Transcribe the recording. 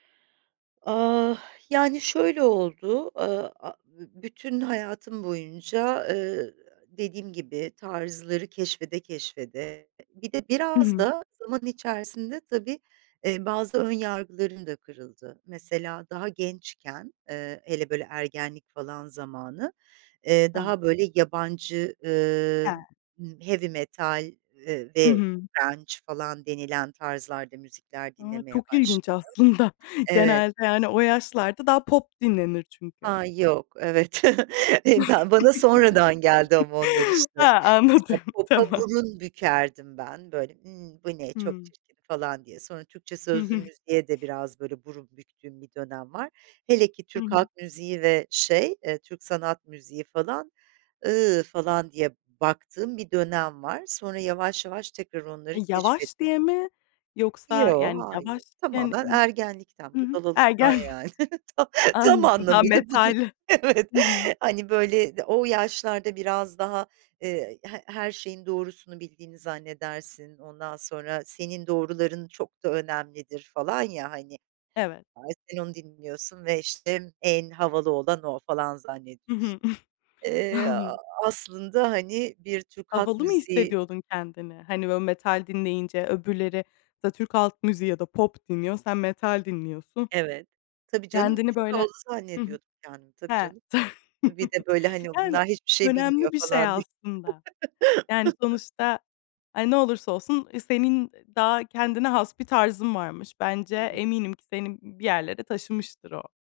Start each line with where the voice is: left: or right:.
right: Ah, yani, şöyle oldu, ııı, aaa, bütün hayatım boyunca, ııı, dediğim gibi tarzları keşfede keşfede bir de
left: Hı
right: biraz
left: hı.
right: da zaman içerisinde, tabii, eee, bazı ön yargılarım da kırıldı. Mesela daha gençken, ııı, hele böyle ergenlik falan zamanı, eee, daha,
left: Tamam.
right: böyle, yabancı, ııı,
left: Ha.
right: ımm, heavy metal, ııı,
left: Hı
right: ve
left: hı.
right: grunge falan denilen tarzlarda müzikler
left: A!
right: dinlemeye
left: Çok ilginç
right: başladım.
left: aslında.
right: Evet.
left: Genelde, yani, o yaşlarda daha pop dinlenir çünkü.
right: Ha, yok. Evet, eee, ben bana sonradan geldi ama onlar, işte.
left: Ha, anladım.
right: Mesela popa
left: Tamam.
right: burun bükerdim ben. Böyle, ımm, "Bu ne! Çok
left: Hıı.
right: çirkin!" falan diye. Sonra Türkçe
left: Hı
right: sözlü
left: hı.
right: müziğe de biraz, böyle, burun büktüğüm bir dönem var. Hele ki
left: Hı
right: Türk
left: hı.
right: halk müziği ve şey, eee, Türk sanat müziği falan ı falan diye baktığım bir dönem var. Sonra yavaş yavaş tekrar onları
left: Yavaş
right: keşfetmeye
left: diye mi? Yoksa,
right: Yo,
left: yani,
right: hayır.
left: yavaşken
right: Tamamen
left: n Hı
right: ergenlikten,
left: hı.
right: budalalıktan
left: Ergenlik.
right: yani. Ta tam
left: Anladım, ha,
right: anlamıyla budur,
left: metal.
right: evet.
left: Hı hı.
right: Hani, böyle, d o yaşlarda biraz daha, ııı, he her şeyin doğrusunu bildiğini zannedersin, ondan sonra senin doğruların çok da önemlidir falan ya hani.
left: Evet.
right: A, sen onu dinliyorsun ve, işte, en havalı olan o falan
left: Hı hı.
right: zannediyorsun. Eee,
left: Anl
right: aslında, hani, bir Türk halk
left: Havalı mı
right: müziği.
left: hissediyordun kendini? Hani, böyle metal dinleyince öbürleri, [unintelligible] Türk Halk MüziğI ya da pop dinliyor, sen metal dinliyorsun.
right: Evet, tabii, canım.
left: Kendini
right: Çok
left: böyle
right: havalı
left: Hı hı.
right: zannediyordum kendimi. Tabii,
left: Ha,
right: canım.
left: ta
right: Bir de böyle hani
left: Yani,
right: bunlar hiçbir şey bilmiyor
left: önemli bir şey
right: falan diye.
left: aslında. Yani, sonuçta e, ne olursa olsun senin daha kendine has bir tarzın varmış. Bence
right: [unintelligible]
left: eminim ki seni bir yerlere taşımıştır o.